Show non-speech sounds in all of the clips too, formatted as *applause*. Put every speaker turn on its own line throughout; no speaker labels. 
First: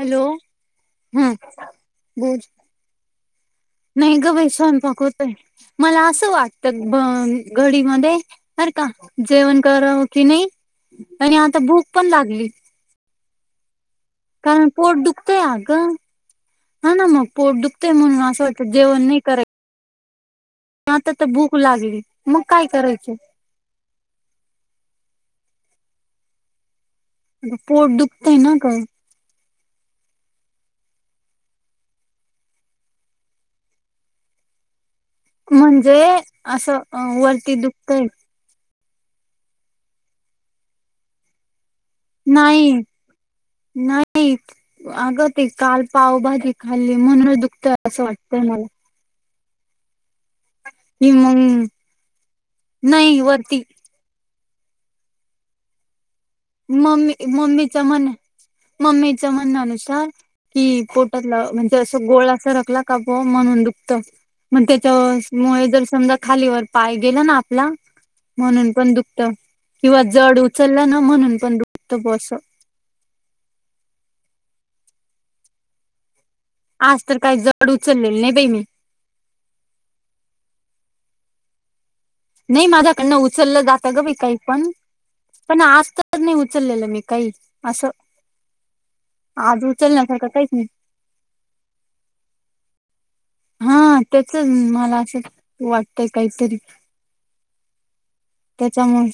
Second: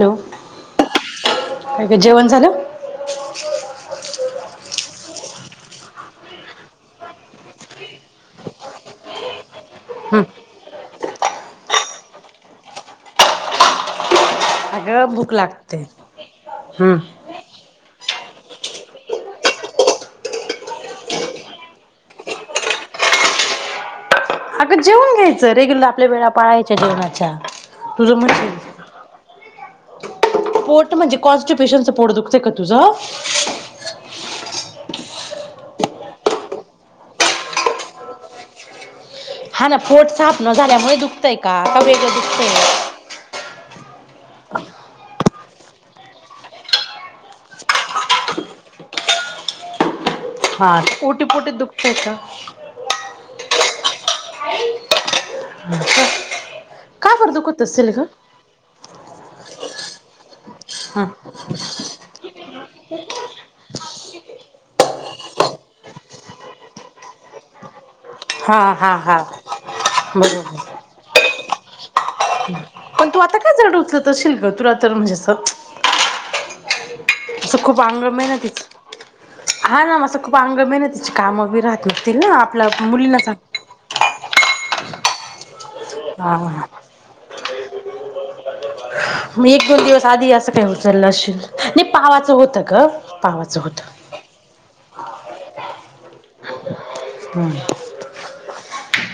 Hello! हम
काय ग जेवण
बोल.
झालं
नाही ग बाई स्वयंपाक होतय. मला असं वाटत ब घडीमध्ये बरं का जेवण. तर
हं.
की नाही आणि आता भूक पण लागली. कारण पोट
अगं भूक
दुखतंय आग.
लागते
ह
हं.
ना मग, पोट दुखतंय म्हणून आस आता जेवण नाही कराय आता तर भूक लागली, मग काय करायच.
आगं, जेऊन घ्यायचं. रेग्युलर आपल्या वेळा पाळायच्या. जेवणाच्या
पोट
तुझं
दुखतय
म्हन
ना ग
पोट म्हणजे कॉन्स्टिप्युशनच पोट दुखतय का तुझ? *unintelligible*
म्हणजे असं वरती दुखतय.
हा ना पोट साफ न झाल्यामुळे दुखतय का आता वेगळ दुखतय.
नाही नाही. अग ते काल पाव भाजी खाली म्हणून दुखत असं वाटतंय मला.
हा
कि
ओटीपोटी
मग
दुखतय. का?
नाही वरती
*unintelligible*
मम्मी
का बरं दुखत
मम्मीचा
असेल ग
म्हण मम्मीचा म्हणणानुसार. कि
हा
पोटातला म्हणजे असं गोळा असा रकला का म्हणून दुखत. मग त्याच्या मुळे जर समजा खालीवर पाय गेला ना आपला
हा
म्हणून पण
हा हा
दुखत किंवा जड
बरोबर
उचललं ना म्हणून पण दुखत ब असं.
पण तू आता काय जड उचलत असशील ग तुला तर म्हणजे अस.
आज तर काही
असं
जड
खूप
उचललेलं नाही
अंगमेहनत
बाई
आहे ना
मी
तिच हा ना मां खूप अंगमेहनत तिची कामं बी राहत. घतील ना
नाही
आपल्या
माझ्याकडनं
मुलींना सांग
उचललं जातं ग बाई काही पण पण आज तर नाही
हा
उचललेलं मी काही असं
मग एक
आज
दोन दिवस
उचलण्यासारखं
आधी
काहीच
असं काही
नाही.
उचललं असशील नाही पावाचं होत का.?
हा त्याच मला असं वाटतय काहीतरी. जमुन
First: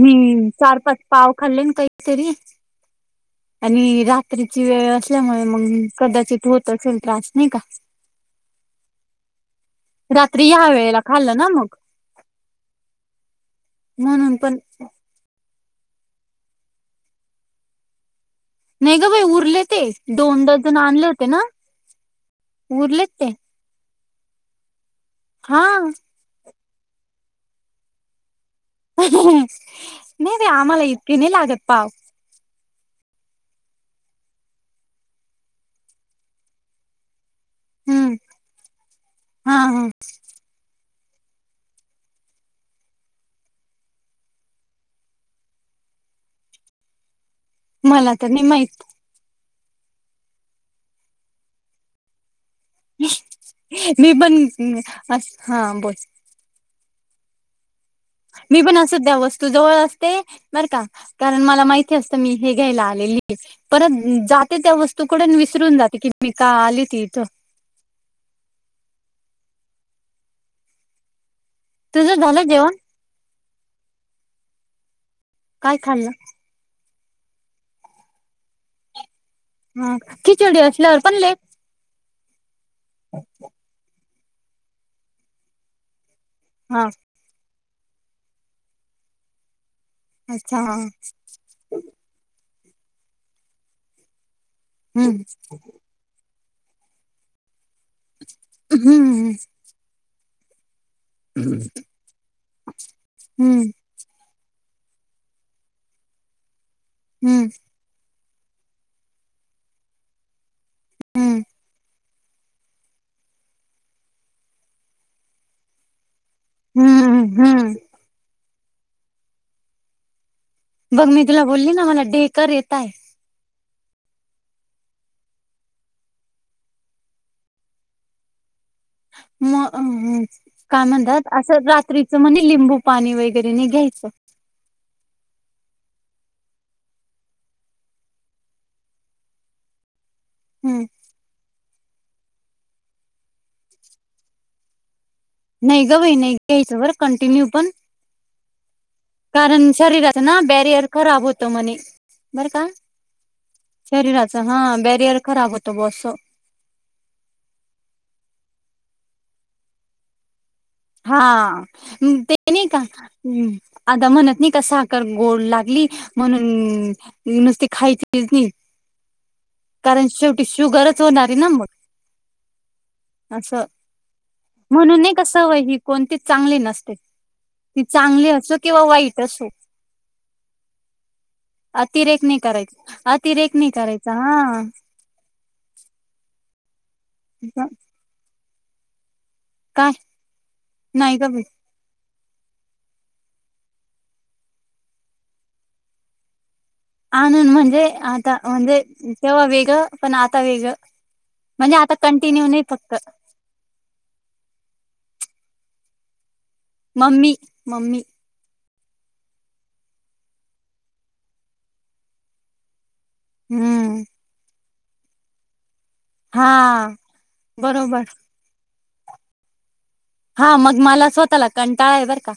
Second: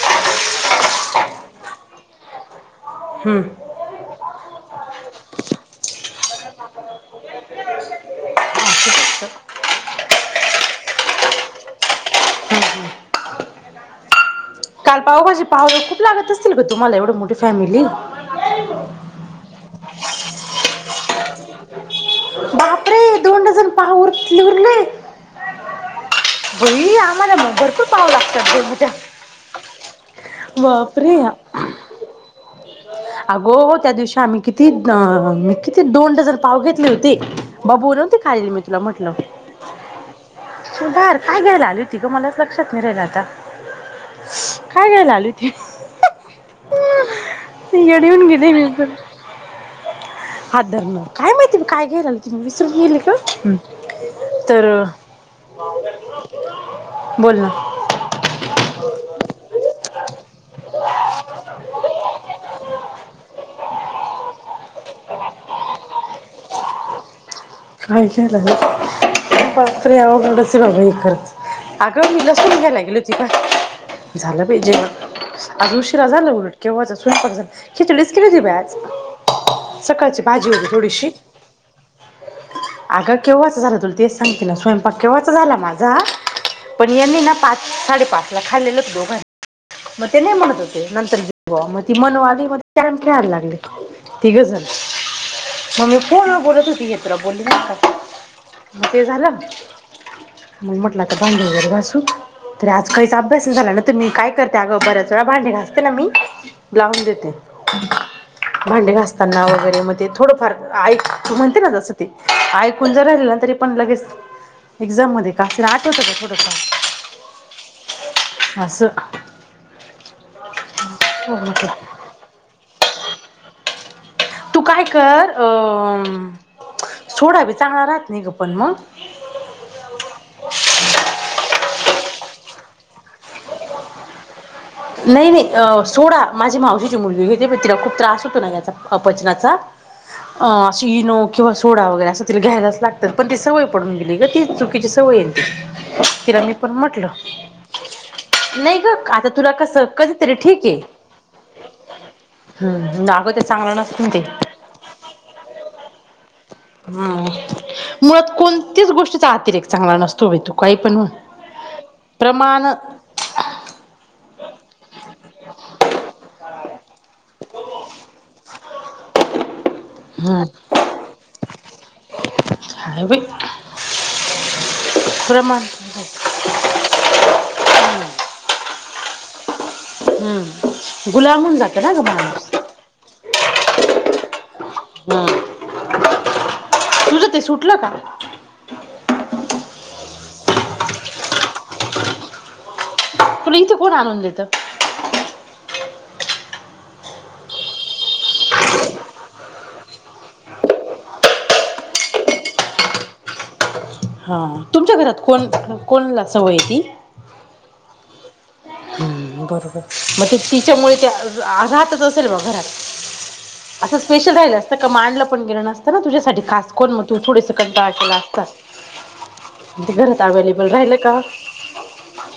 मी चार पाच पाव खाल्ले काहीतरी
हम्म
आणि रात्री ची वेळ असल्यामुळे मग कदाचित होत असेल त्रास नाही का.
*inaudible*
रात्री ह वेळेला खाल्लं ना मग. म्हणून पण.
पावभजी पाह खूप लागत असतील ग तुम्हाला एवढ मोठी फॅमिली.
नाही ग बाई उरले ते दोन डझन आणले होते ना. उरले
बापरे
ते.
दोन डझन पाव उरले.
हा.
बई आम्हाला मग भरपूर पाव लागतात जवझ्या.
नाही रे आम्हाला इतके नाही लागत पाव.
अगो त्या दिवशी आम्ही किती म किती दोन डझन पाव घेतले होते. बा बोल
हम्म
नवती खालील मी तुला म्हटलं.
हा हा
सुधार काय घ्यायला आली होती ग मलाच लक्षात नाही राहिल आता. काय घ्यायला आले होते. इडे
मला
येऊन
तर नाही
गेले मी
माहित
हादर काय माहिती काय घ्यायला तु. सग गेली ग
मी पण
तर.
अस हा बोल
बोल ना.
मी पण असं त्या वस्तू जवळ असते बर का कारण मला माहिती असतं मी.. हे घ्यायला आलेली परत जाते त्या वस्तूकडून विसरून जाते की मी का आली ती इथं.
*unintelligible* बाप रे अवघडच हे सर्व खरंच. अग
तुझं
मी
झालं
लसुन
जेवण
घ्यायला गेली होती. झालं बाई जेवण. आज
काय
उशिरा
खाल्लं
झाला उलट केव्हा स्वयंपाक झाला. खिचडीच केली होती बाई आज.
ह
सकाळची भाजी
खिचडी
होती
असल्यावर
थोडीशी.
पण लेट
अगं, केव्हाच झालं तुला तेच सांगतीना स्वयंपाक केंव्हाच झाला माझा.
हा
पण यांनी ना पाच साडेपाच ला खाल्लेलंच दोघांनी. मग ते नाही म्हणत
अच्छा हा
होते नंतर जेव्हा मग ती मनु आली मग कॅरम खेळायला लागले. तिघेजण
हम्म
मग मी फोनवर बोलते होती, हे तुला बोलले नाही का? ते
हम्म
झालं. मग म्हटलं आता भांडे वगैरे घासू तरी आज काहीच अभ्यास नाही
हम्म
झाला ना तर मी का करते. त्या बरस वेळा भांडी घासते ना मी तर लावून देते.
हम्म
भांडे घासताना वगैरे म थोडंफार ऐक
हम्म
म्हणते ना जसं ते ऐकून ज राहिलं. त्या तरी पण लगेच एक्झाम मध्ये असे ना आठवत होत थोडस..
हम्म, हम्म..
अस..
बघ मी तुला बोलली ना मला डेकर येत आहे.
तू काय कर अ सोडा बी चांगला राहत नाही ग पण मग.. ह..
म काय म्हणतात असं रात्रीच म्हणे लिंबू पाणी वगैरे नाही घ्यायचं.
नाही, नाही सोडा माझी मावशीची मुलगी घेते बाई तिला खूप त्रास होतो ना याचा पचनाचा.. अ
हम्म
असशी इनो किंवा सोडा वगैरे असं तिला घ्यायलाच लागतात पण ती सवय पडून गेली ग ती चुकीची.. सवय आहे ती
नाही ग बाई! नाही
तिला
ग
मी पण
याच्यावरर
म्हटलं
कंटिन्यू पण..
नाही ग आता तुला
कारण
कसं
शरीराच
कधीतरी
ना
ठीक
बॅरियर
आहे
खराब होत म्हणे बर का..
हम्म अगं ते चांगलं नसत ना ते
शरीराच हा बॅरियर खराब होतं हा असा.
हम मुळात कोणत्याच गोष्टीचा अतिरेक चांगला नसतो बाई तो.
हा, ते नाही का आता म्हणत नाही गोड लागली. म्हणून नुसते खायचीच नाही. कारण
हम्म
शेवटी शुगरच होणारी ना मग.
काय बाई
असं म्हणून कस.
प्रमाण
ही कोणती चांगली नसते ती चांगली असो किंवा वाईट असो.
हम्म.. गुलाम होऊन जात ना ग
अतिरेक नाही
माणूस
करायचा अतिरेक नाही करायचा हा.
हम्म. तुझं ते सुटलं का.
काय नाही का गं बाई!
तुला इथे कोण आणून देत?
आणून म्हणजे आता म्हणजे तेव्हा वेगंळ पण आता वेगळं.. म्हणजे आता कंटिन्यू नाही फक्त..
हा तुमच्या घरात कोण कोण ला..
मम्मी ममी.
हम्, बरोबर मग ते तिच्यामुळे ते राहतच असेल बघ घरात. असं
हम्म
स्पेशल राहिलं असतं तर मग आणलं पण नसतं केलं. ना तुझ्यासाठी
हा
कास कोण मग तू थोडे स कंटाळला
बरोबर
केला असता. ते घरात
हा,
अवेलेबल
मग
राहिलं
मला
का
स्वतःला कंटाळा आहे बर का.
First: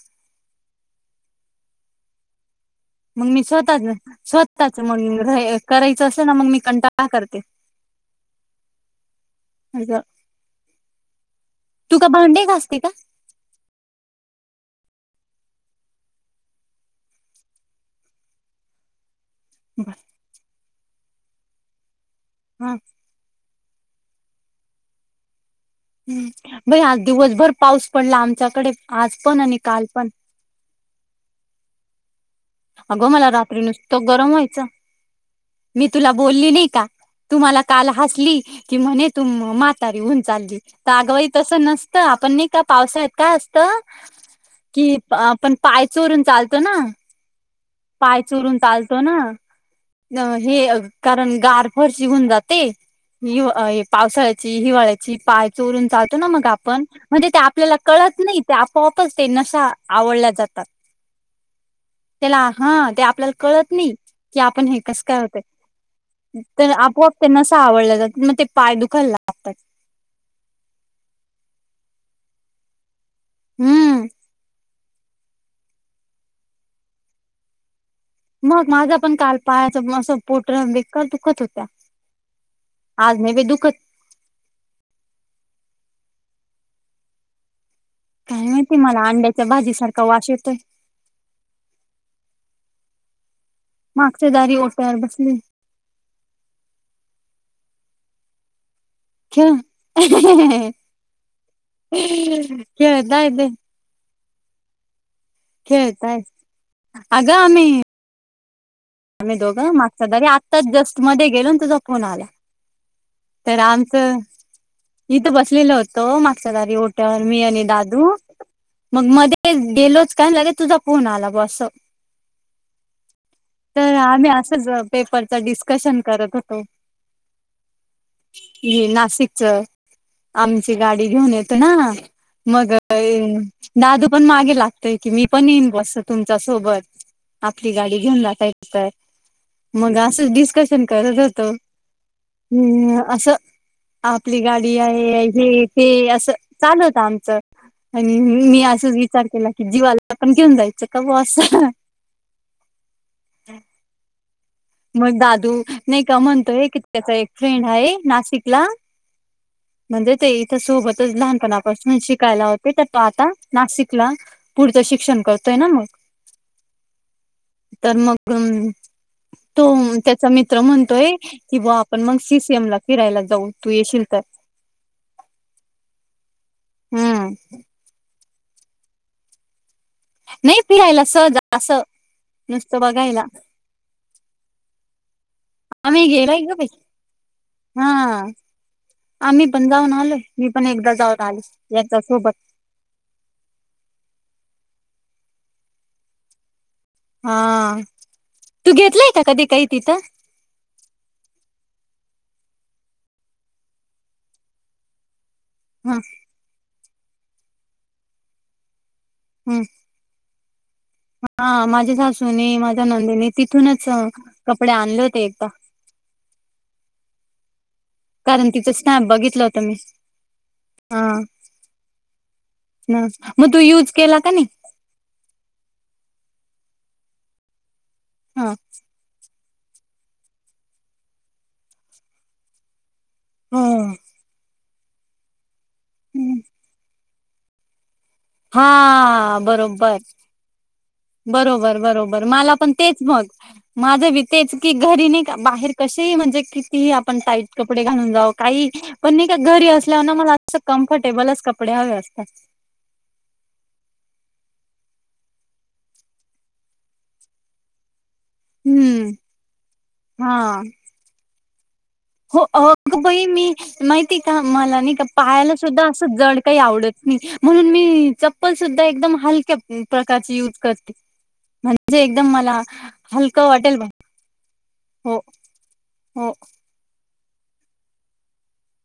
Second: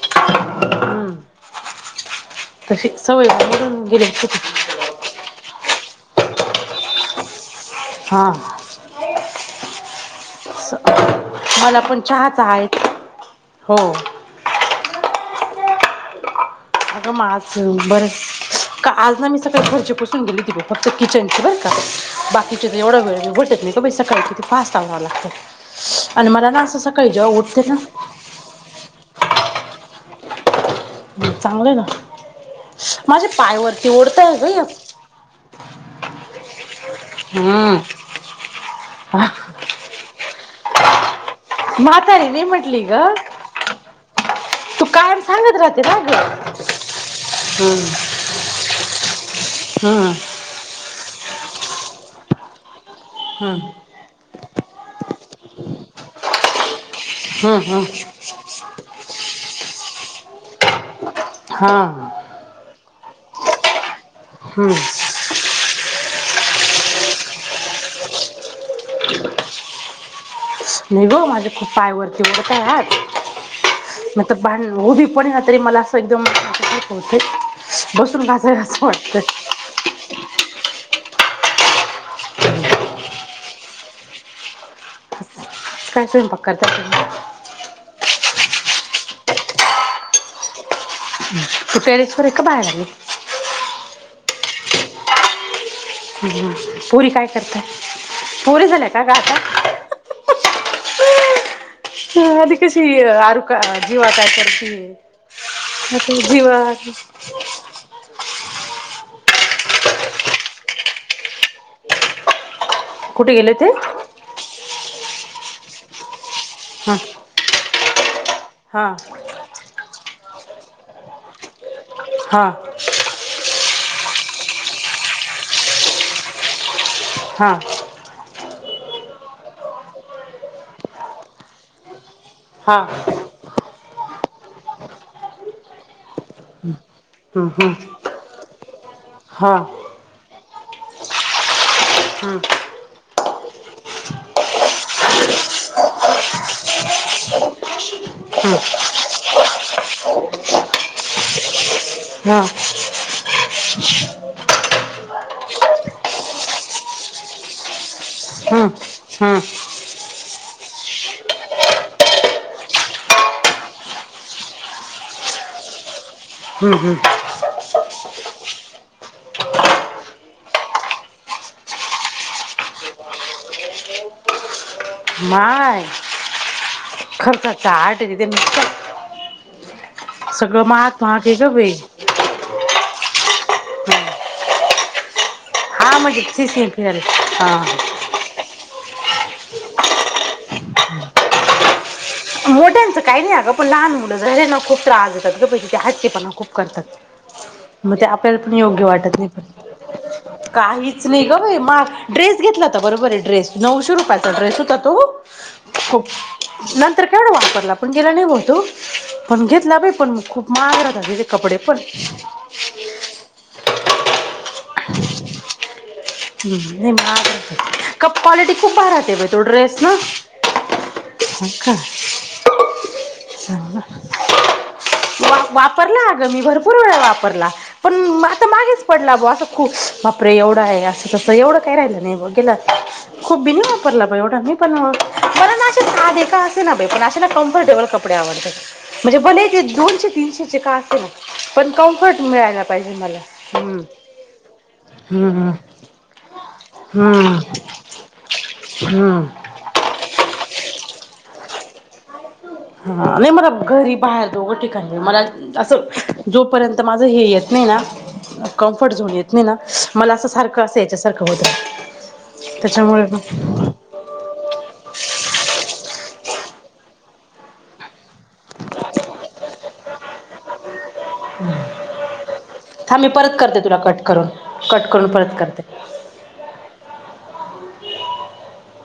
हम्म, तशी
मग
सवय
मी स्वतःच
मोडून गेली असते ती.
स्वतःच मग करायचं असेंल ना मग मी कंटाळा करते.
हा.
असं.
मला
तू
पण
का
चहाच
भांडे
आहे.
घासते का
हो. ! अगं, माझ बरस का आज ना मी सकाळ
बरं.
घरचे पुसून गेली ती बाई फक्त.. किचनची बर कर बाकीची
हा
तर एवढा वेळघडत नाही का बा सकाळीिती फास्ट आवावं लागतं आणि मला
हम्
ना असं
बई आज
सकाळी जेव्हा
दिवसभर
उठते
पाऊस
ना
पडला आमच्याकडे आज पण आणि काल पण
चांगलं ना
अगं
माझ्या
मला रात्री
पायवररती
नुसतं गरम
ओढतय गय
व्हायचं मी तुला बोलली नाही का तुमला काल
हम्म
हसली की म्ह त मातारी ऊन चालली तर आगवाई तस नसत
म्हातारी
आपण नाही का
म्हटली ग
पावसा य का असत
तू
कि
कायम
आपण
सांगत राहते
पाय
ना ग
चोरून चालतो ना
हम्म
पाय चुरून चालतो
हम्म
ना हे कारण गार फर शिघून जाते
हम्म
ह पावसाळ्याची हिवाळ्याची पाय चोरून चालतो ना मग आपण म्हणजे ते आपल्याला
हम्म
कळत नाही ते आपोआपच ते नशा आवडल्या जातात त्याला
हां
हा ते आपल्याला कळत नाही की आपण
हम्म
हे कस करत तर आपोआप त्यांना अस आवडलं जात म ते पाय दुखायल लागतात.
पाय वरती वडत
हम्म
आहात मी तर भांड री पण ह्या तरी मला असं एकदम होते बसून घासाय
मग
असं
माझा पण
वाटतं
काल पायाचं पोटऱ्या आणि ते का दुखत होत्या आज मे बी दुखत
काय स्वयंपाक करताय.
काय माहिती मला अंड्याच्या भाजी सारखा वाश येतोय.
तू टेरेस वर ये का बाहेर ये.
मागच्यादारी ओठर बसली.
पोरी काय करतय पोरी झाल्या का ग आता
*unintelligible*
आधी कशी
खेळताय
आर
ते
जीवात करती.
खेळताय अगं आम्ही
*unintelligible*
आम्ही दोघं ना मागच्या दरी आत्ताच जस्ट मध्ये गेलो तुझा फोन आला.
कुठे गेले
तर
ते
आमचं इीथ बसलेल होतो मागच्या घरी
हा
ओट्यावर मी आणि दादा.
हा
*inaudible* मग मध्ये गेलोच का लगे तुझा फोन आला बॉ अस.
हा. *unintelligible*
पेपरचा डिस्कशन करत होतो.
हा.
ह नाशिकच आमची गाडी घेऊन येतो ना मग
हा
दादू पण मागे लागतय की मी पण येईन बॉ अस तुमच्या सोबत
हम्म
आपली
हम्म
गाडी घेऊन जाता येत तर
हा
मग असंच डिस्कशन करत होतो. हम्म. *unintelligible* असं आपली गाडी आहे हे ते असं चाल होत आमचं आणि
हम्म
मी असाच विचार केला की जीवाला पण घेऊन जायचं का बॉ असं.
हा.
*unintelligible* मग दादू नाही का म्हणतोय की त्याचा एक फ्रेंड आहे नाशिकला
हा.
म्हणजे ते इथेच सोबत लहान पणा पासूनच शिकायला होते तर तो आता नाशिकला पुढचं शिक शिक्षण करतोय ना मग.
हम्म हम्म.
तर मग तो त्याचा मित्र म्हणतोय की बा आपण मग सी सीएम ला फिरायला जाऊ तू येशील तर.
माय
हम्म
खर्च चा आट ये तिथ ते.
नाही फिरायला सहज अस नुसतं बघायला.
हा
आम्ही
म्हणजे
गेलोय
सी
ग बाई
सी फिरायला
हा. आम्ही पण जाऊन आलोय मी पण एकदा जाऊन आली या
मोठयाचं काही नाही अग पण लहान मुलं झाले ना खूप त्रास येतात ग तिथे हट्टीपणा खूप करतात
हा
मग ते आपल्याला पण
तू
योग्य
घेतलाय
वाटत
का
नाही
कधी काही तिथं
पण काहीच नाही ग बाई महाग ड्रेस घेतला हो बरोबर आहे ड्रेस नऊशे रुपयाचा ड्रेस होता तो खूप नंतर एवढा वापरला पण गेला नाहीत पण
ह
घेतला पण खूप महाग राहतात त्याचे
हा
कपडे पण
माझ्या सासून ने माझ्या नंदीने तिथूनच कपडे आणले होते एकदा.
हम्म, नाही महाग राहतात कप
कारण
क्वालिटी
तिच
खूप भारी
स्नॅप
राहते बाई तो
बघितलं होत मी
ड्रेस ना हा
हा.
का?
ह मग तू
चांगला
युज केला का नाही.
वापरला अगं मी भरपूर वेळा वापरला पण आता
हा
मागेच पडला बा अस. खूप बापरे एवढं आहे असं तसं एवढं काय राहिलं नाही ब गेला. खूप बी वापरला बा एवढा मी पण मला ना आधीका असेना पण असे ना कम्फर्टेबल कपडे. आवडतात म्हणजे
हा
भले ते
बरोबर
दोनशे, तीनशे का असेना पण
बरोबर
कमफर्ट
बरोबर मला
मिळायला
पण तेच
पाहिजे. मला
मग
हम्म
माझं बी तेच ते घरी नाही का
हम्म
बाहेर कसेही म्हणजे कितीही आपण
हम्म
टाईट कपडे घालून जाऊ काही
हम्म
पण का घरी असल्या मला अस कम्फर्टेबलच कपडे हवे असतात.
नाही मला घरी बाहेर दोघं ठिकाणी मला असं जोपर्यंत माझ हे येत नाही ना. कम्फर्ट झोन
हम्म
येत नाही ना मला असं
हा
सारखं असं याच्यासारखं होत.
हो अ बाई मी माहिती का मला नाही का पाहायला सुद्धा अस जड काही आवडत नाही म्हणून मी चप्पल सुद्धा एकदम हलक्या प्रकारची यूज करते. म्हणजे एकदम मला.
थांब मी परत
हलकं
करते
वाटेल
तुला
बघ
कट करून कट करून
हो
परत करते.
हो
*inaudible*